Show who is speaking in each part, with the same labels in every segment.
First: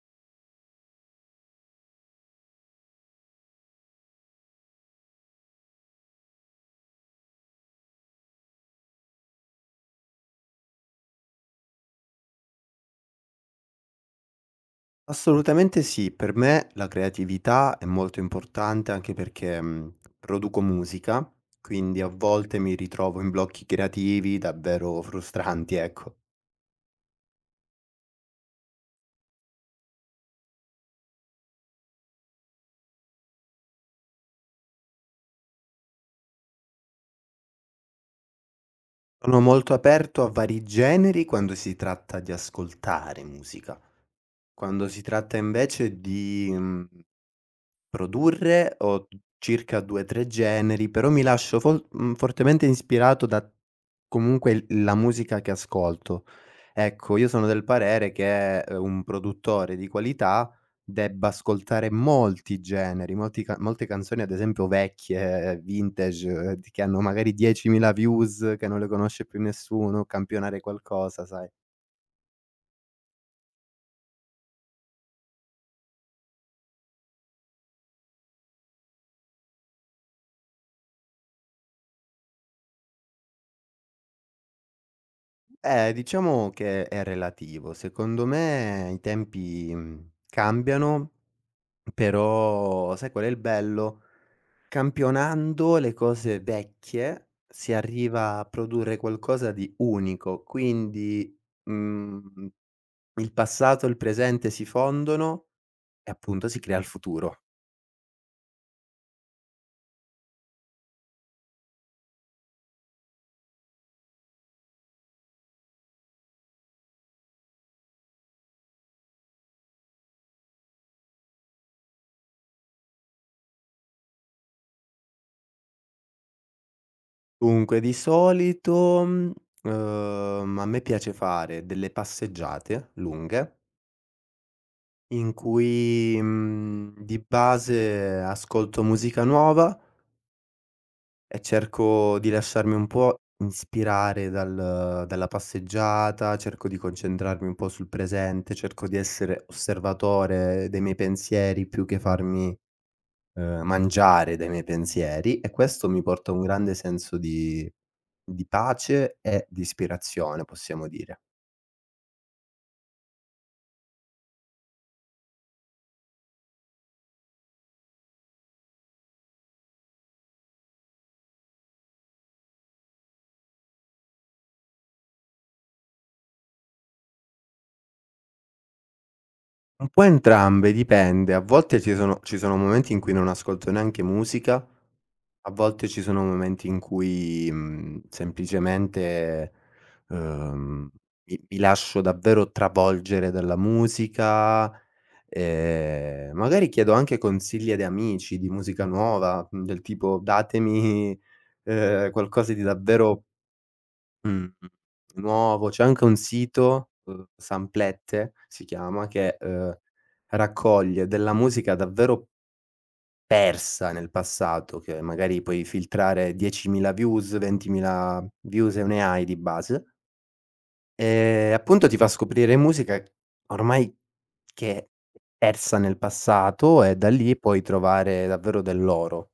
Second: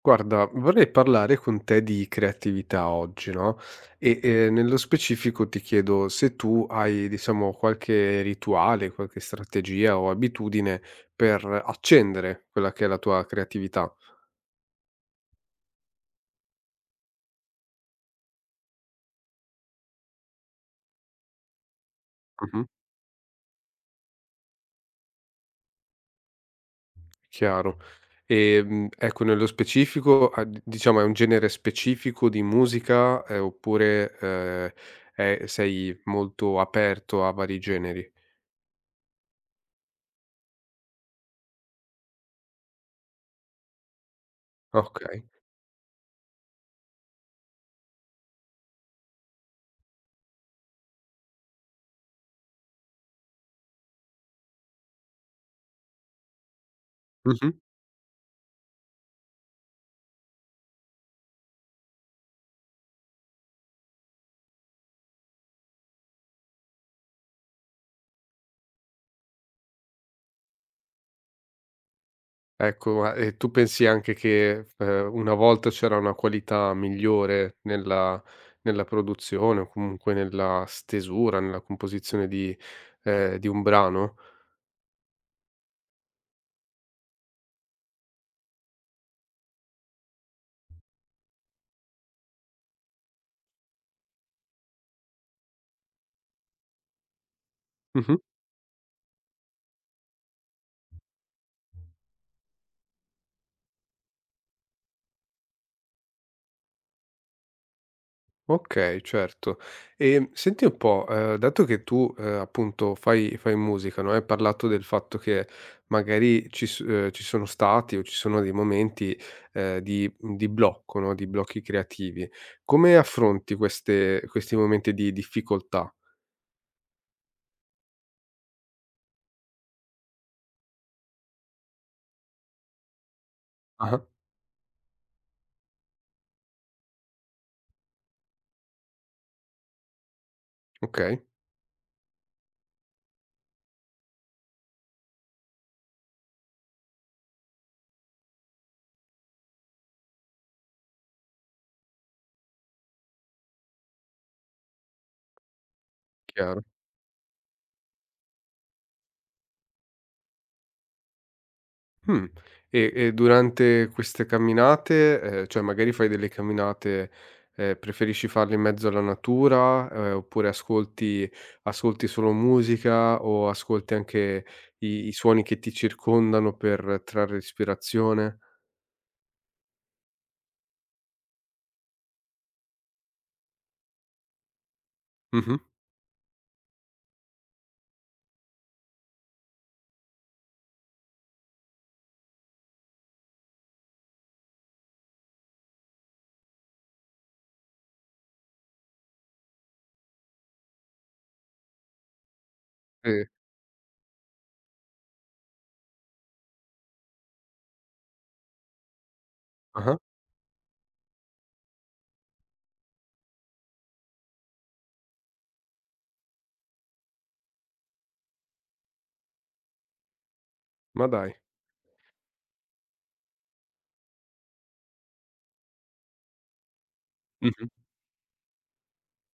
Speaker 1: Guarda, vorrei parlare con te di creatività oggi, no, e, nello specifico ti chiedo se tu hai, diciamo, qualche rituale, qualche strategia o abitudine per accendere quella che è la tua creatività.
Speaker 2: Assolutamente sì, per me la creatività è molto importante anche perché, produco musica, quindi a volte
Speaker 1: Mh-mh,
Speaker 2: mi ritrovo in blocchi creativi davvero frustranti, ecco.
Speaker 1: chiaro. Ecco, nello specifico, a d diciamo, è un genere specifico di musica, oppure, è sei molto aperto a vari generi?
Speaker 2: Sono molto aperto a vari generi quando si tratta di ascoltare musica. Quando si
Speaker 1: Okay.
Speaker 2: tratta invece di, mhmm produrre ho circa 2, 3 generi, però mi lascio fortemente ispirato da comunque il la musica che ascolto. Ecco, io sono
Speaker 1: Mh-mh.
Speaker 2: del parere che, un produttore di qualità debba ascoltare molti generi, molti ca molte canzoni ad esempio vecchie, vintage, d che hanno magari 10.000 views, che non le conosce più nessuno, campionare qualcosa, sai.
Speaker 1: Ecco, ma e tu pensi anche che, una volta c'era una qualità migliore nella produzione o comunque nella stesura, nella composizione di un brano?
Speaker 2: Diciamo che è relativo. Secondo me i tempi, cambiano. Però sai qual è il bello? Campionando le cose vecchie si
Speaker 1: Mh-mh.
Speaker 2: arriva a produrre qualcosa di unico, quindi, mhmm, il passato e il presente si fondono e appunto si crea il futuro.
Speaker 1: Okay, certo. Senti un po', dato che tu, appunto fai musica, no, hai parlato del fatto che magari ci sono stati o ci sono dei momenti, di blocco, no, di blocchi creativi. Come affronti queste questi momenti di difficoltà?
Speaker 2: Dunque di solito, a me piace fare delle passeggiate lunghe
Speaker 1: Ah-ah.
Speaker 2: in cui, di base ascolto musica nuova.
Speaker 1: Okay,
Speaker 2: E cerco di lasciarmi un po' inspirare dalla passeggiata, cerco di concentrarmi un po' sul presente, cerco di essere osservatore dei miei pensieri più che farmi, mangiare dai miei pensieri, e questo mi porta a un
Speaker 1: chiaro.
Speaker 2: grande senso di pace e di ispirazione, possiamo dire.
Speaker 1: Mh. E durante queste camminate, cioè magari fai delle camminate, preferisci farle in mezzo alla natura, oppure ascolti solo musica o ascolti anche i suoni che ti circondano per trarre ispirazione?
Speaker 2: Un po' entrambe, dipende. A volte ci sono momenti in cui non ascolto neanche musica. A
Speaker 1: Mh-mh.
Speaker 2: volte ci sono momenti in cui, semplicemente, uhm, mi lascio davvero travolgere dalla musica, magari chiedo anche consigli ad amici di musica nuova, del tipo: "Datemi, qualcosa di davvero,
Speaker 1: E
Speaker 2: mhmm, nuovo". C'è anche un sito, Samplette si chiama, che,
Speaker 1: ah-ah,
Speaker 2: raccoglie della musica davvero persa nel passato, che magari puoi filtrare 10.000 views, 20.000 views, e ne hai di base,
Speaker 1: ma dai.
Speaker 2: appunto ti fa scoprire musica ormai che è persa nel passato, e da lì puoi
Speaker 1: Mh-mh.
Speaker 2: trovare davvero dell'oro.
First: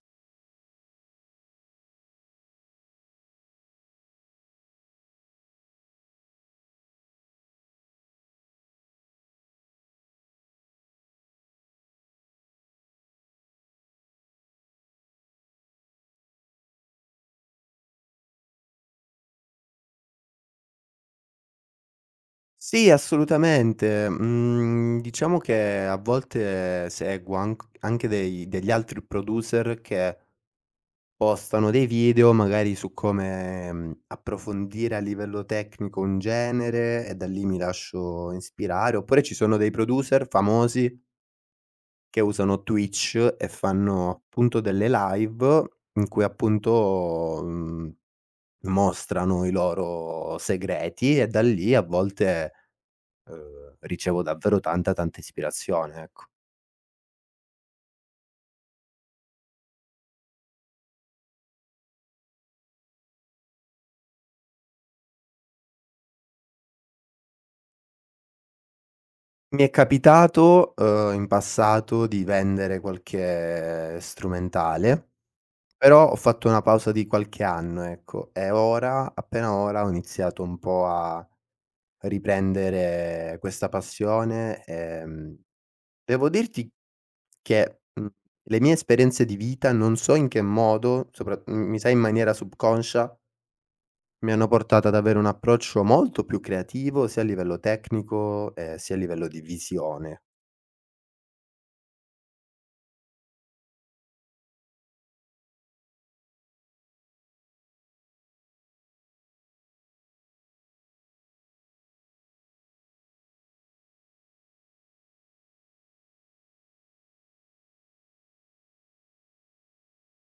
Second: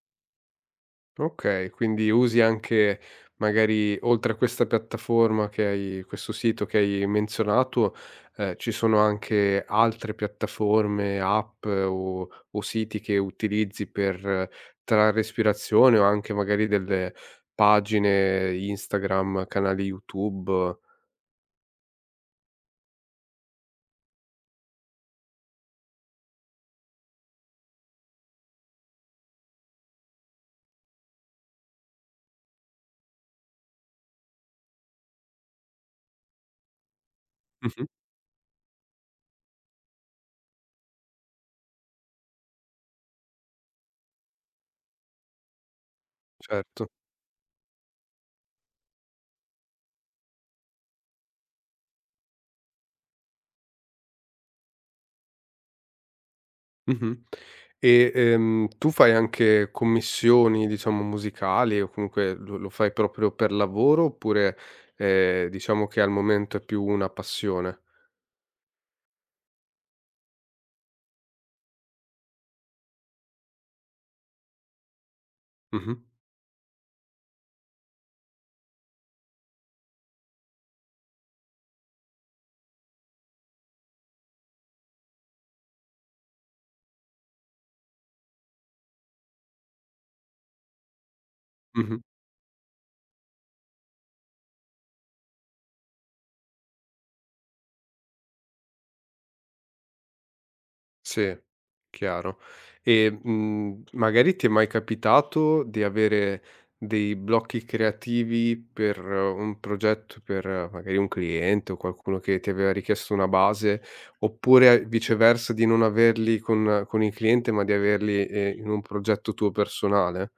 Speaker 1: Okay, quindi usi anche magari oltre a questa piattaforma che hai, questo sito che hai menzionato, ci sono anche altre piattaforme, app o siti che utilizzi per trarre ispirazione o anche magari delle pagine Instagram, canali YouTube.
Speaker 2: Sì, assolutamente. Mhmm, diciamo che a volte seguo anche dei degli altri producer che postano dei video magari su come, approfondire a livello tecnico un genere, e da lì mi
Speaker 1: Mh-mh,
Speaker 2: lascio ispirare, oppure ci sono dei producer famosi che usano Twitch e fanno appunto delle live in cui
Speaker 1: certo.
Speaker 2: appunto, mostrano i loro segreti, e da lì a volte, ricevo davvero tanta, tanta ispirazione, ecco.
Speaker 1: Mh-mh. E, tu fai anche commissioni, diciamo, musicali o comunque lo fai proprio per lavoro oppure, diciamo che al momento è più una passione?
Speaker 2: Mi è capitato, in passato di vendere qualche strumentale.
Speaker 1: Mh-mh.
Speaker 2: Però ho fatto una pausa di qualche anno, ecco, e ora ho iniziato un po' a riprendere questa passione, devo dirti che, le mie esperienze di vita non so in che modo, mi sa in
Speaker 1: Mh-mh.
Speaker 2: maniera subconscia, mi hanno portato ad avere un approccio molto più creativo sia a livello tecnico, sia a livello di visione.
Speaker 1: Sì, chiaro. E, magari ti è mai capitato di avere dei blocchi creativi per un progetto, per magari un cliente o qualcuno che ti aveva richiesto una base, oppure a viceversa di non averli con il cliente, ma di averli, in un progetto tuo personale?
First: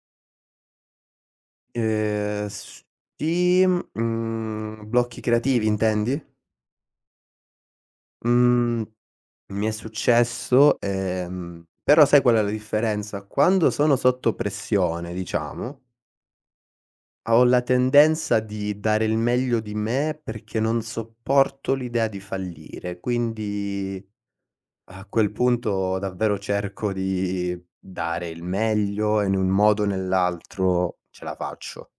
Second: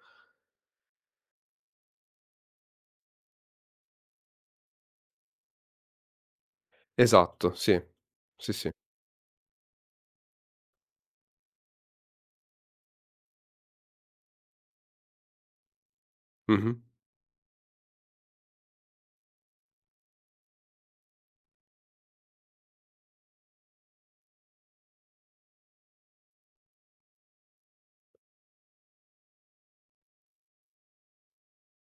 Speaker 2: Ehm, sì, blocchi creativi intendi?
Speaker 1: Esatto, sì. Sì, sì.
Speaker 2: Mhmm Mi è successo, però sai qual è la differenza? Quando sono sotto pressione, diciamo,
Speaker 1: Mh-mh.
Speaker 2: ho la tendenza di dare il meglio di me perché non sopporto l'idea di fallire, quindi a quel punto davvero cerco di dare il meglio e in un modo o nell'altro ce la faccio.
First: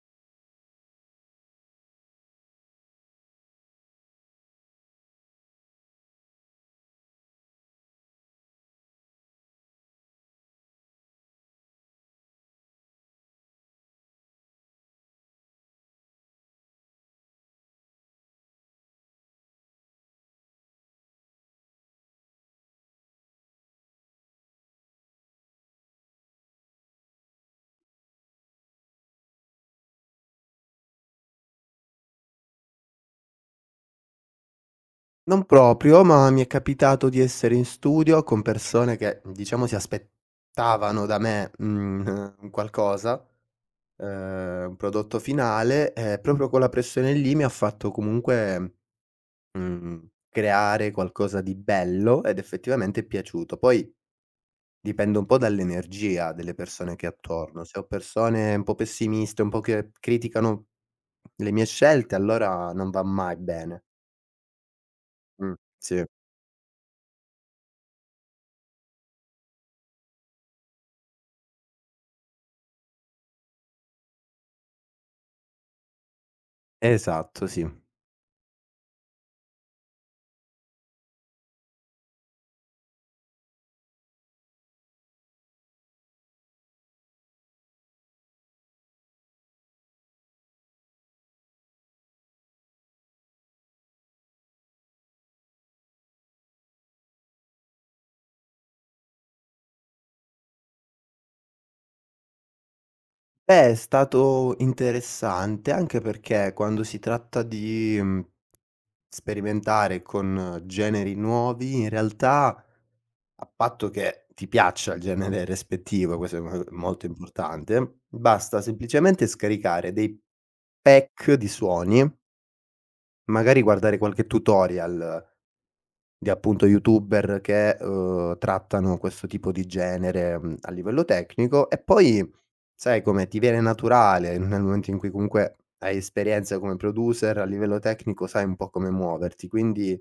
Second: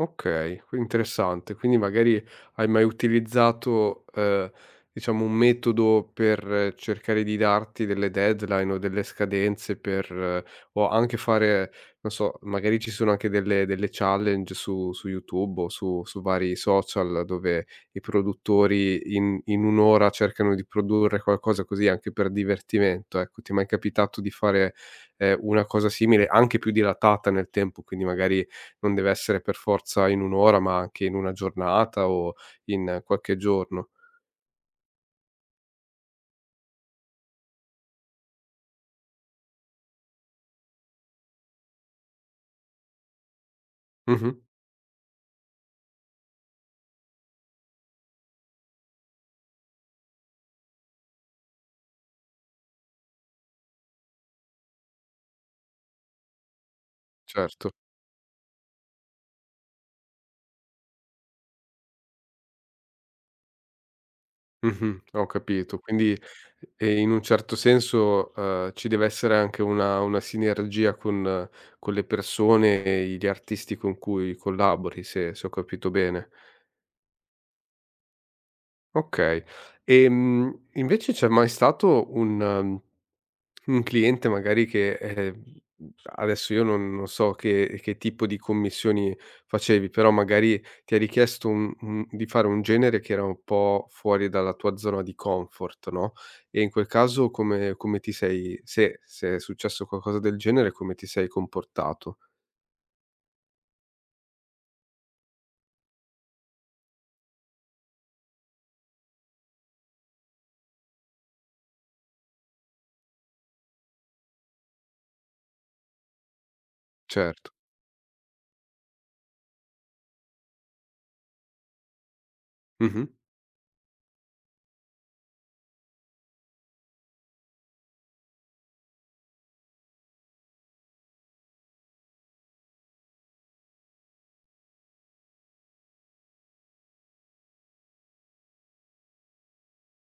Speaker 1: Okay, qui interessante. Quindi magari hai mai utilizzato, diciamo un metodo per cercare di darti delle deadline o delle scadenze per o anche fare non so, magari ci sono anche delle challenge su YouTube o su vari social dove i produttori in un'ora ora cercano di produrre qualcosa così anche per divertimento, ecco. Ti è mai capitato di fare, una cosa simile, anche più dilatata nel tempo, quindi magari non deve essere per forza in un'ora ora, ma anche in 1 giornata o in qualche giorno.
Speaker 2: Non proprio, ma mi è capitato di essere in studio con persone che, diciamo, si aspettavano da me, un qualcosa,
Speaker 1: Mh-mh.
Speaker 2: un prodotto finale, e proprio quella pressione lì mi ha fatto comunque, creare qualcosa di bello ed effettivamente è piaciuto. Poi dipende un po' dall'energia delle persone che ho attorno.
Speaker 1: Certo.
Speaker 2: Se ho persone un po' pessimiste, un po' che criticano le mie scelte, allora non va mai bene.
Speaker 1: Mh-mh. Ho capito.
Speaker 2: Sì.
Speaker 1: Quindi, in un certo senso, ci deve essere anche una sinergia con le persone e gli artisti con cui collabori, se ho capito bene.
Speaker 2: Esatto, sì.
Speaker 1: Okay. Invece c'è mai stato un cliente magari che, adesso io non so che tipo di commissioni facevi, però magari ti ha richiesto un di fare un genere che era un po' fuori dalla tua zona di comfort, no, e in quel caso come ti sei, se è successo qualcosa del genere, come ti sei comportato?
Speaker 2: Beh, è stato interessante anche perché quando si tratta di, sperimentare con generi nuovi in realtà, a patto che ti piaccia il genere rispettivo, questo è mo molto
Speaker 1: Certo.
Speaker 2: importante, basta semplicemente scaricare dei pack di suoni,
Speaker 1: Mh-mh.
Speaker 2: magari guardare qualche tutorial di appunto youtuber che, trattano questo tipo di genere, a livello tecnico, e poi sai come, ti viene naturale nel momento in cui comunque hai esperienza come producer a livello tecnico, sai un po' come muoverti, quindi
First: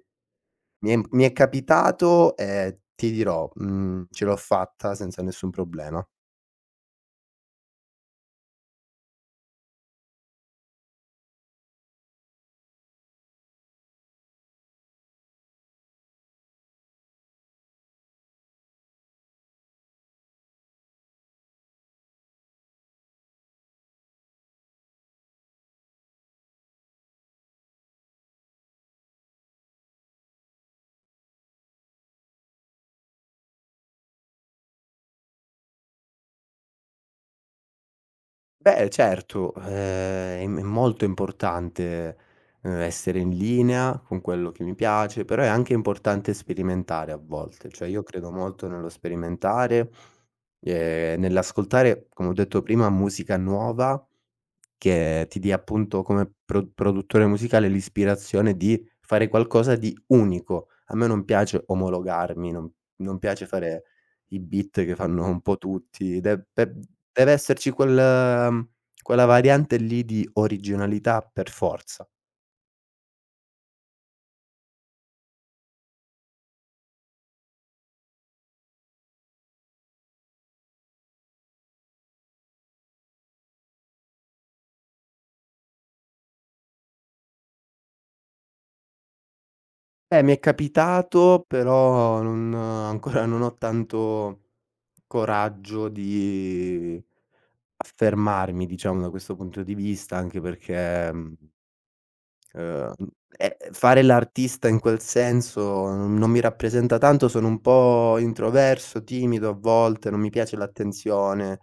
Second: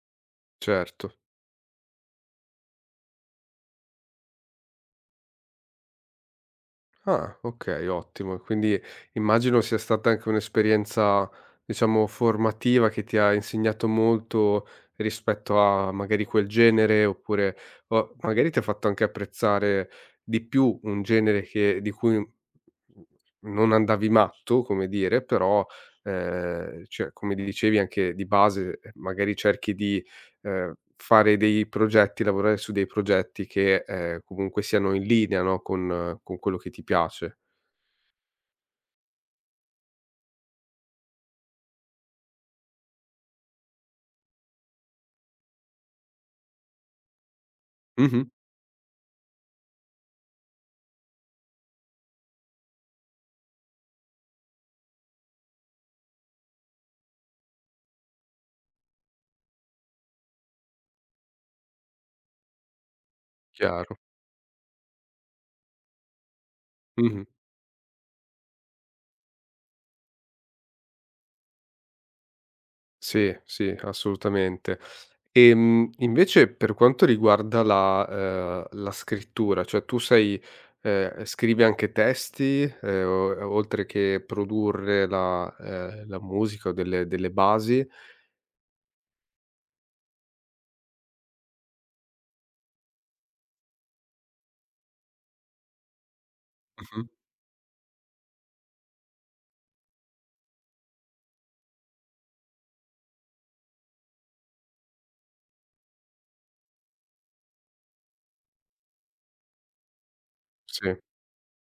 Speaker 1: Certo.
Speaker 2: mi è capitato e ti dirò, ce l'ho fatta senza nessun problema.
Speaker 1: Ah, okay, ottimo. Quindi immagino sia stata anche un'esperienza, diciamo, formativa che ti ha insegnato molto rispetto a magari quel genere, oppure o magari ti ha fatto anche apprezzare di più un genere che di cui, non andavi matto, come dire, però, cioè come dicevi anche di base, magari cerchi di fare dei progetti, lavorare su dei progetti che, comunque siano in linea, no, con quello che ti piace.
Speaker 2: Beh certo, è molto importante, essere in linea con quello che mi piace, però è anche importante sperimentare a volte, cioè io
Speaker 1: Mh-mh,
Speaker 2: credo molto nello sperimentare, nell'ascoltare, come ho detto prima, musica nuova che ti dia appunto come produttore musicale l'ispirazione di fare qualcosa di unico. A me non piace omologarmi, non piace fare
Speaker 1: chiaro.
Speaker 2: i beat che fanno un po' tutti, de pe
Speaker 1: Mh-mh.
Speaker 2: deve esserci quel mhmm, quella variante lì di originalità per forza.
Speaker 1: Sì, sì, assolutamente. Invece per quanto riguarda la, la scrittura, cioè tu sei scrivi anche testi, o oltre che produrre la, la musica o delle basi?
Speaker 2: Mi è capitato, però non ancora non ho tanto coraggio di
Speaker 1: Mh-mh.
Speaker 2: affermarmi, diciamo, da questo punto di vista, anche perché, Uhm, mhmm, fare l'artista in quel senso non mi rappresenta tanto, sono un po' introverso, timido a volte, non mi piace
Speaker 1: Sì.
Speaker 2: l'attenzione,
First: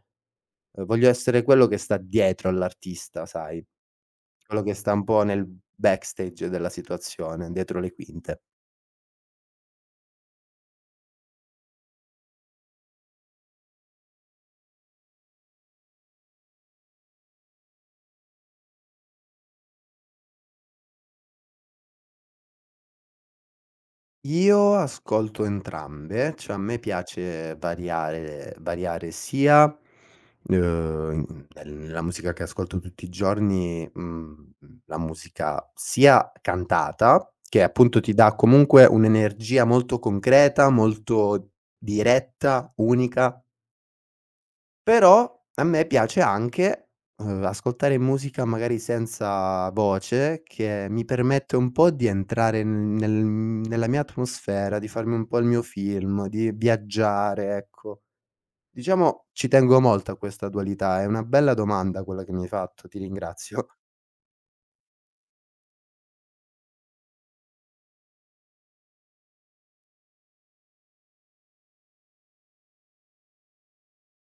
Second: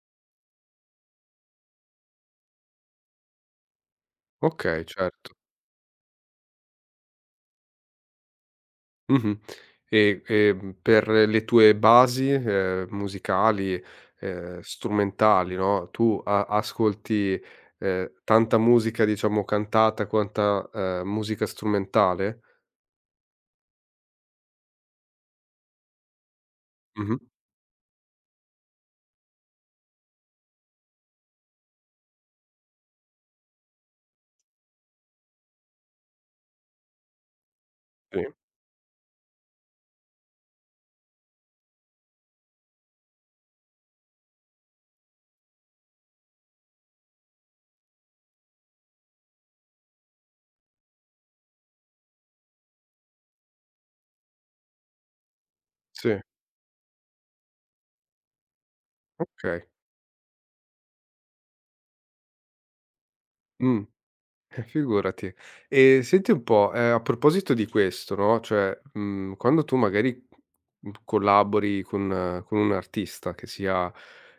Speaker 2: voglio essere quello che sta dietro all'artista, sai, quello che
Speaker 1: Okay,
Speaker 2: sta un po'
Speaker 1: certo.
Speaker 2: nel backstage della situazione, dietro le quinte.
Speaker 1: Mh-mh. E, per le tue basi, musicali, strumentali, no, tu a ascolti, tanta musica diciamo cantata quanta, musica strumentale?
Speaker 2: Io ascolto entrambe, cioè a me
Speaker 1: Mh-mh.
Speaker 2: piace variare sia, nella musica che ascolto tutti i giorni, la musica sia cantata, che appunto ti
Speaker 1: Sì,
Speaker 2: dà comunque un'energia molto concreta, molto diretta, unica. Però a me piace anche, ascoltare musica magari senza voce, che mi permette un po' di entrare n nel nella mia atmosfera, di farmi un po' il mio
Speaker 1: sì,
Speaker 2: film, di viaggiare, ecco. Diciamo ci
Speaker 1: okay.
Speaker 2: tengo molto a questa dualità, è una bella domanda quella che mi hai fatto, ti ringrazio.
Speaker 1: Mh. Figurati. E senti un po', a proposito di questo, no, cioè, quando tu magari, collabori con un artista che sia,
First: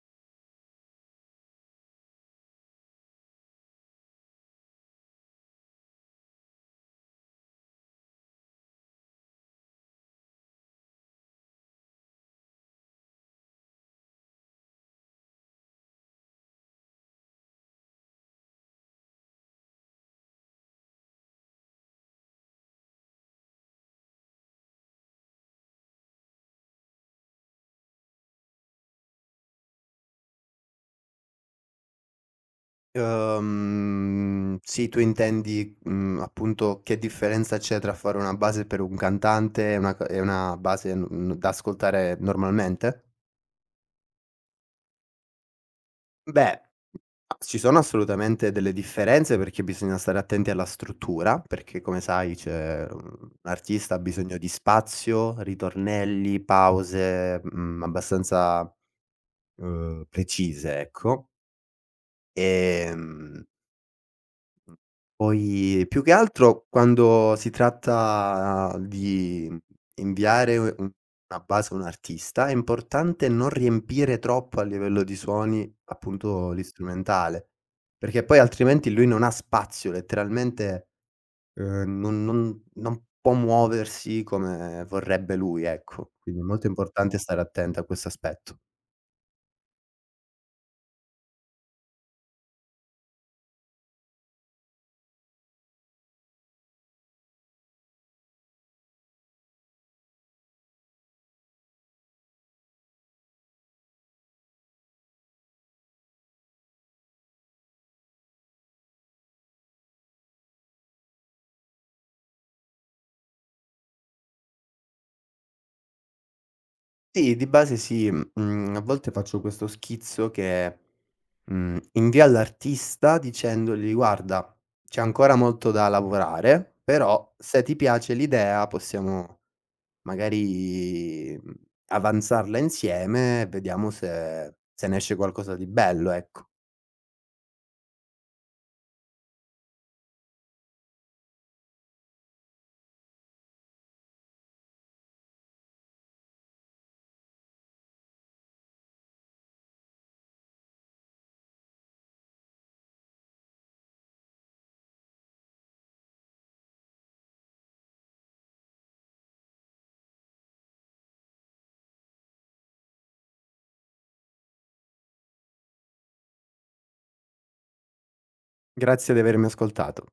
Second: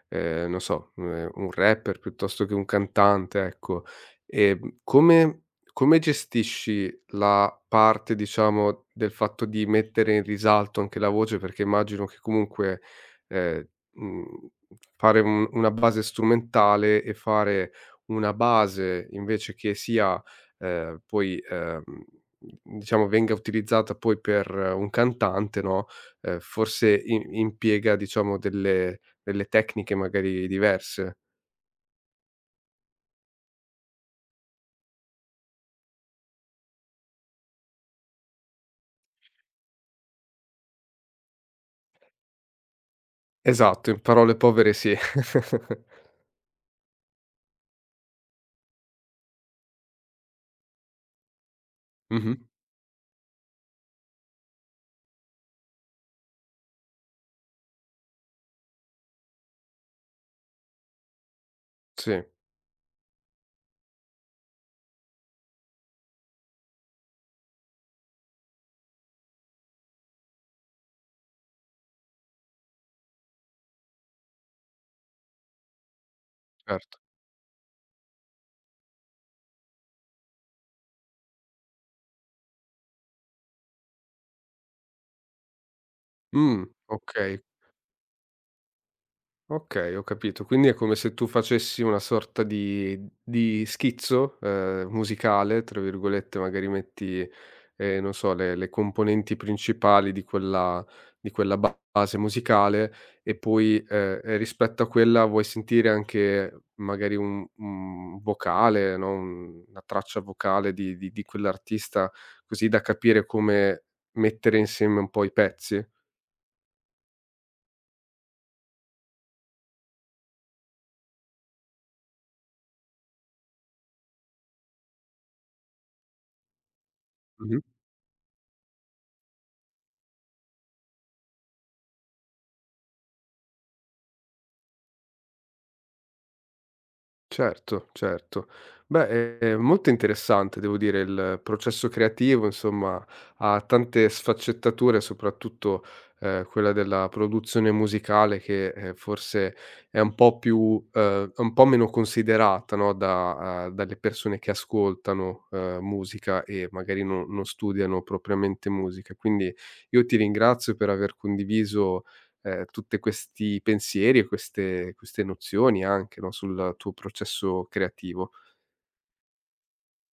Speaker 1: non so, un rapper piuttosto che un cantante, ecco, ehm, come come gestisci la parte, diciamo, del fatto di mettere in risalto anche la voce? Perché immagino che comunque, ehm, mhmm, fare un una base strumentale e fare una base invece che sia, poi, diciamo venga utilizzata poi per un cantante, no, forse i impiega diciamo delle tecniche magari diverse.
Speaker 2: Sì, tu intendi, appunto che differenza c'è tra fare una base per un cantante e una base n n da ascoltare normalmente?
Speaker 1: Esatto, in parole povere sì.
Speaker 2: Beh, ci sono assolutamente delle differenze perché bisogna stare attenti alla struttura, perché come
Speaker 1: Mh-mh.
Speaker 2: sai c'è un artista ha bisogno di spazio, ritornelli, pause, abbastanza, precise, ecco.
Speaker 1: Sì,
Speaker 2: Ehm Poi più che altro quando si tratta di inviare u un una base a un artista, è importante non riempire troppo a livello di suoni, appunto,
Speaker 1: certo.
Speaker 2: l'istrumentale, perché poi altrimenti lui non ha spazio, letteralmente, non può muoversi come vorrebbe lui, ecco. Quindi è molto importante
Speaker 1: Okay.
Speaker 2: stare attenti a questo aspetto.
Speaker 1: Okay, ho capito. Quindi è come se tu facessi una sorta di schizzo, "musicale", tra virgolette, magari metti, non so, le componenti principali di quella ba base musicale e poi, rispetto a quella vuoi sentire anche magari un vocale, no, un una traccia vocale di quell'artista, così da capire come mettere insieme un po' i pezzi?
Speaker 2: Sì, di base sì, a volte faccio questo schizzo che invia all'artista dicendogli: "Guarda, c'è ancora molto da lavorare, però
Speaker 1: Mh-mh.
Speaker 2: se ti piace l'idea possiamo magari, avanzarla insieme e vediamo se se ne esce qualcosa di bello, ecco".
Speaker 1: Certo, certo. Beh, è molto interessante devo dire, il processo creativo, insomma, ha tante sfaccettature, soprattutto, quella della produzione musicale che, forse è un po' più, è un po' meno considerata, no, da, dalle persone che ascoltano, musica e magari no non studiano propriamente musica. Quindi io ti ringrazio per aver condiviso, tutte questi pensieri e queste nozioni anche, no, sul tuo processo creativo.
Speaker 2: Grazie di avermi ascoltato."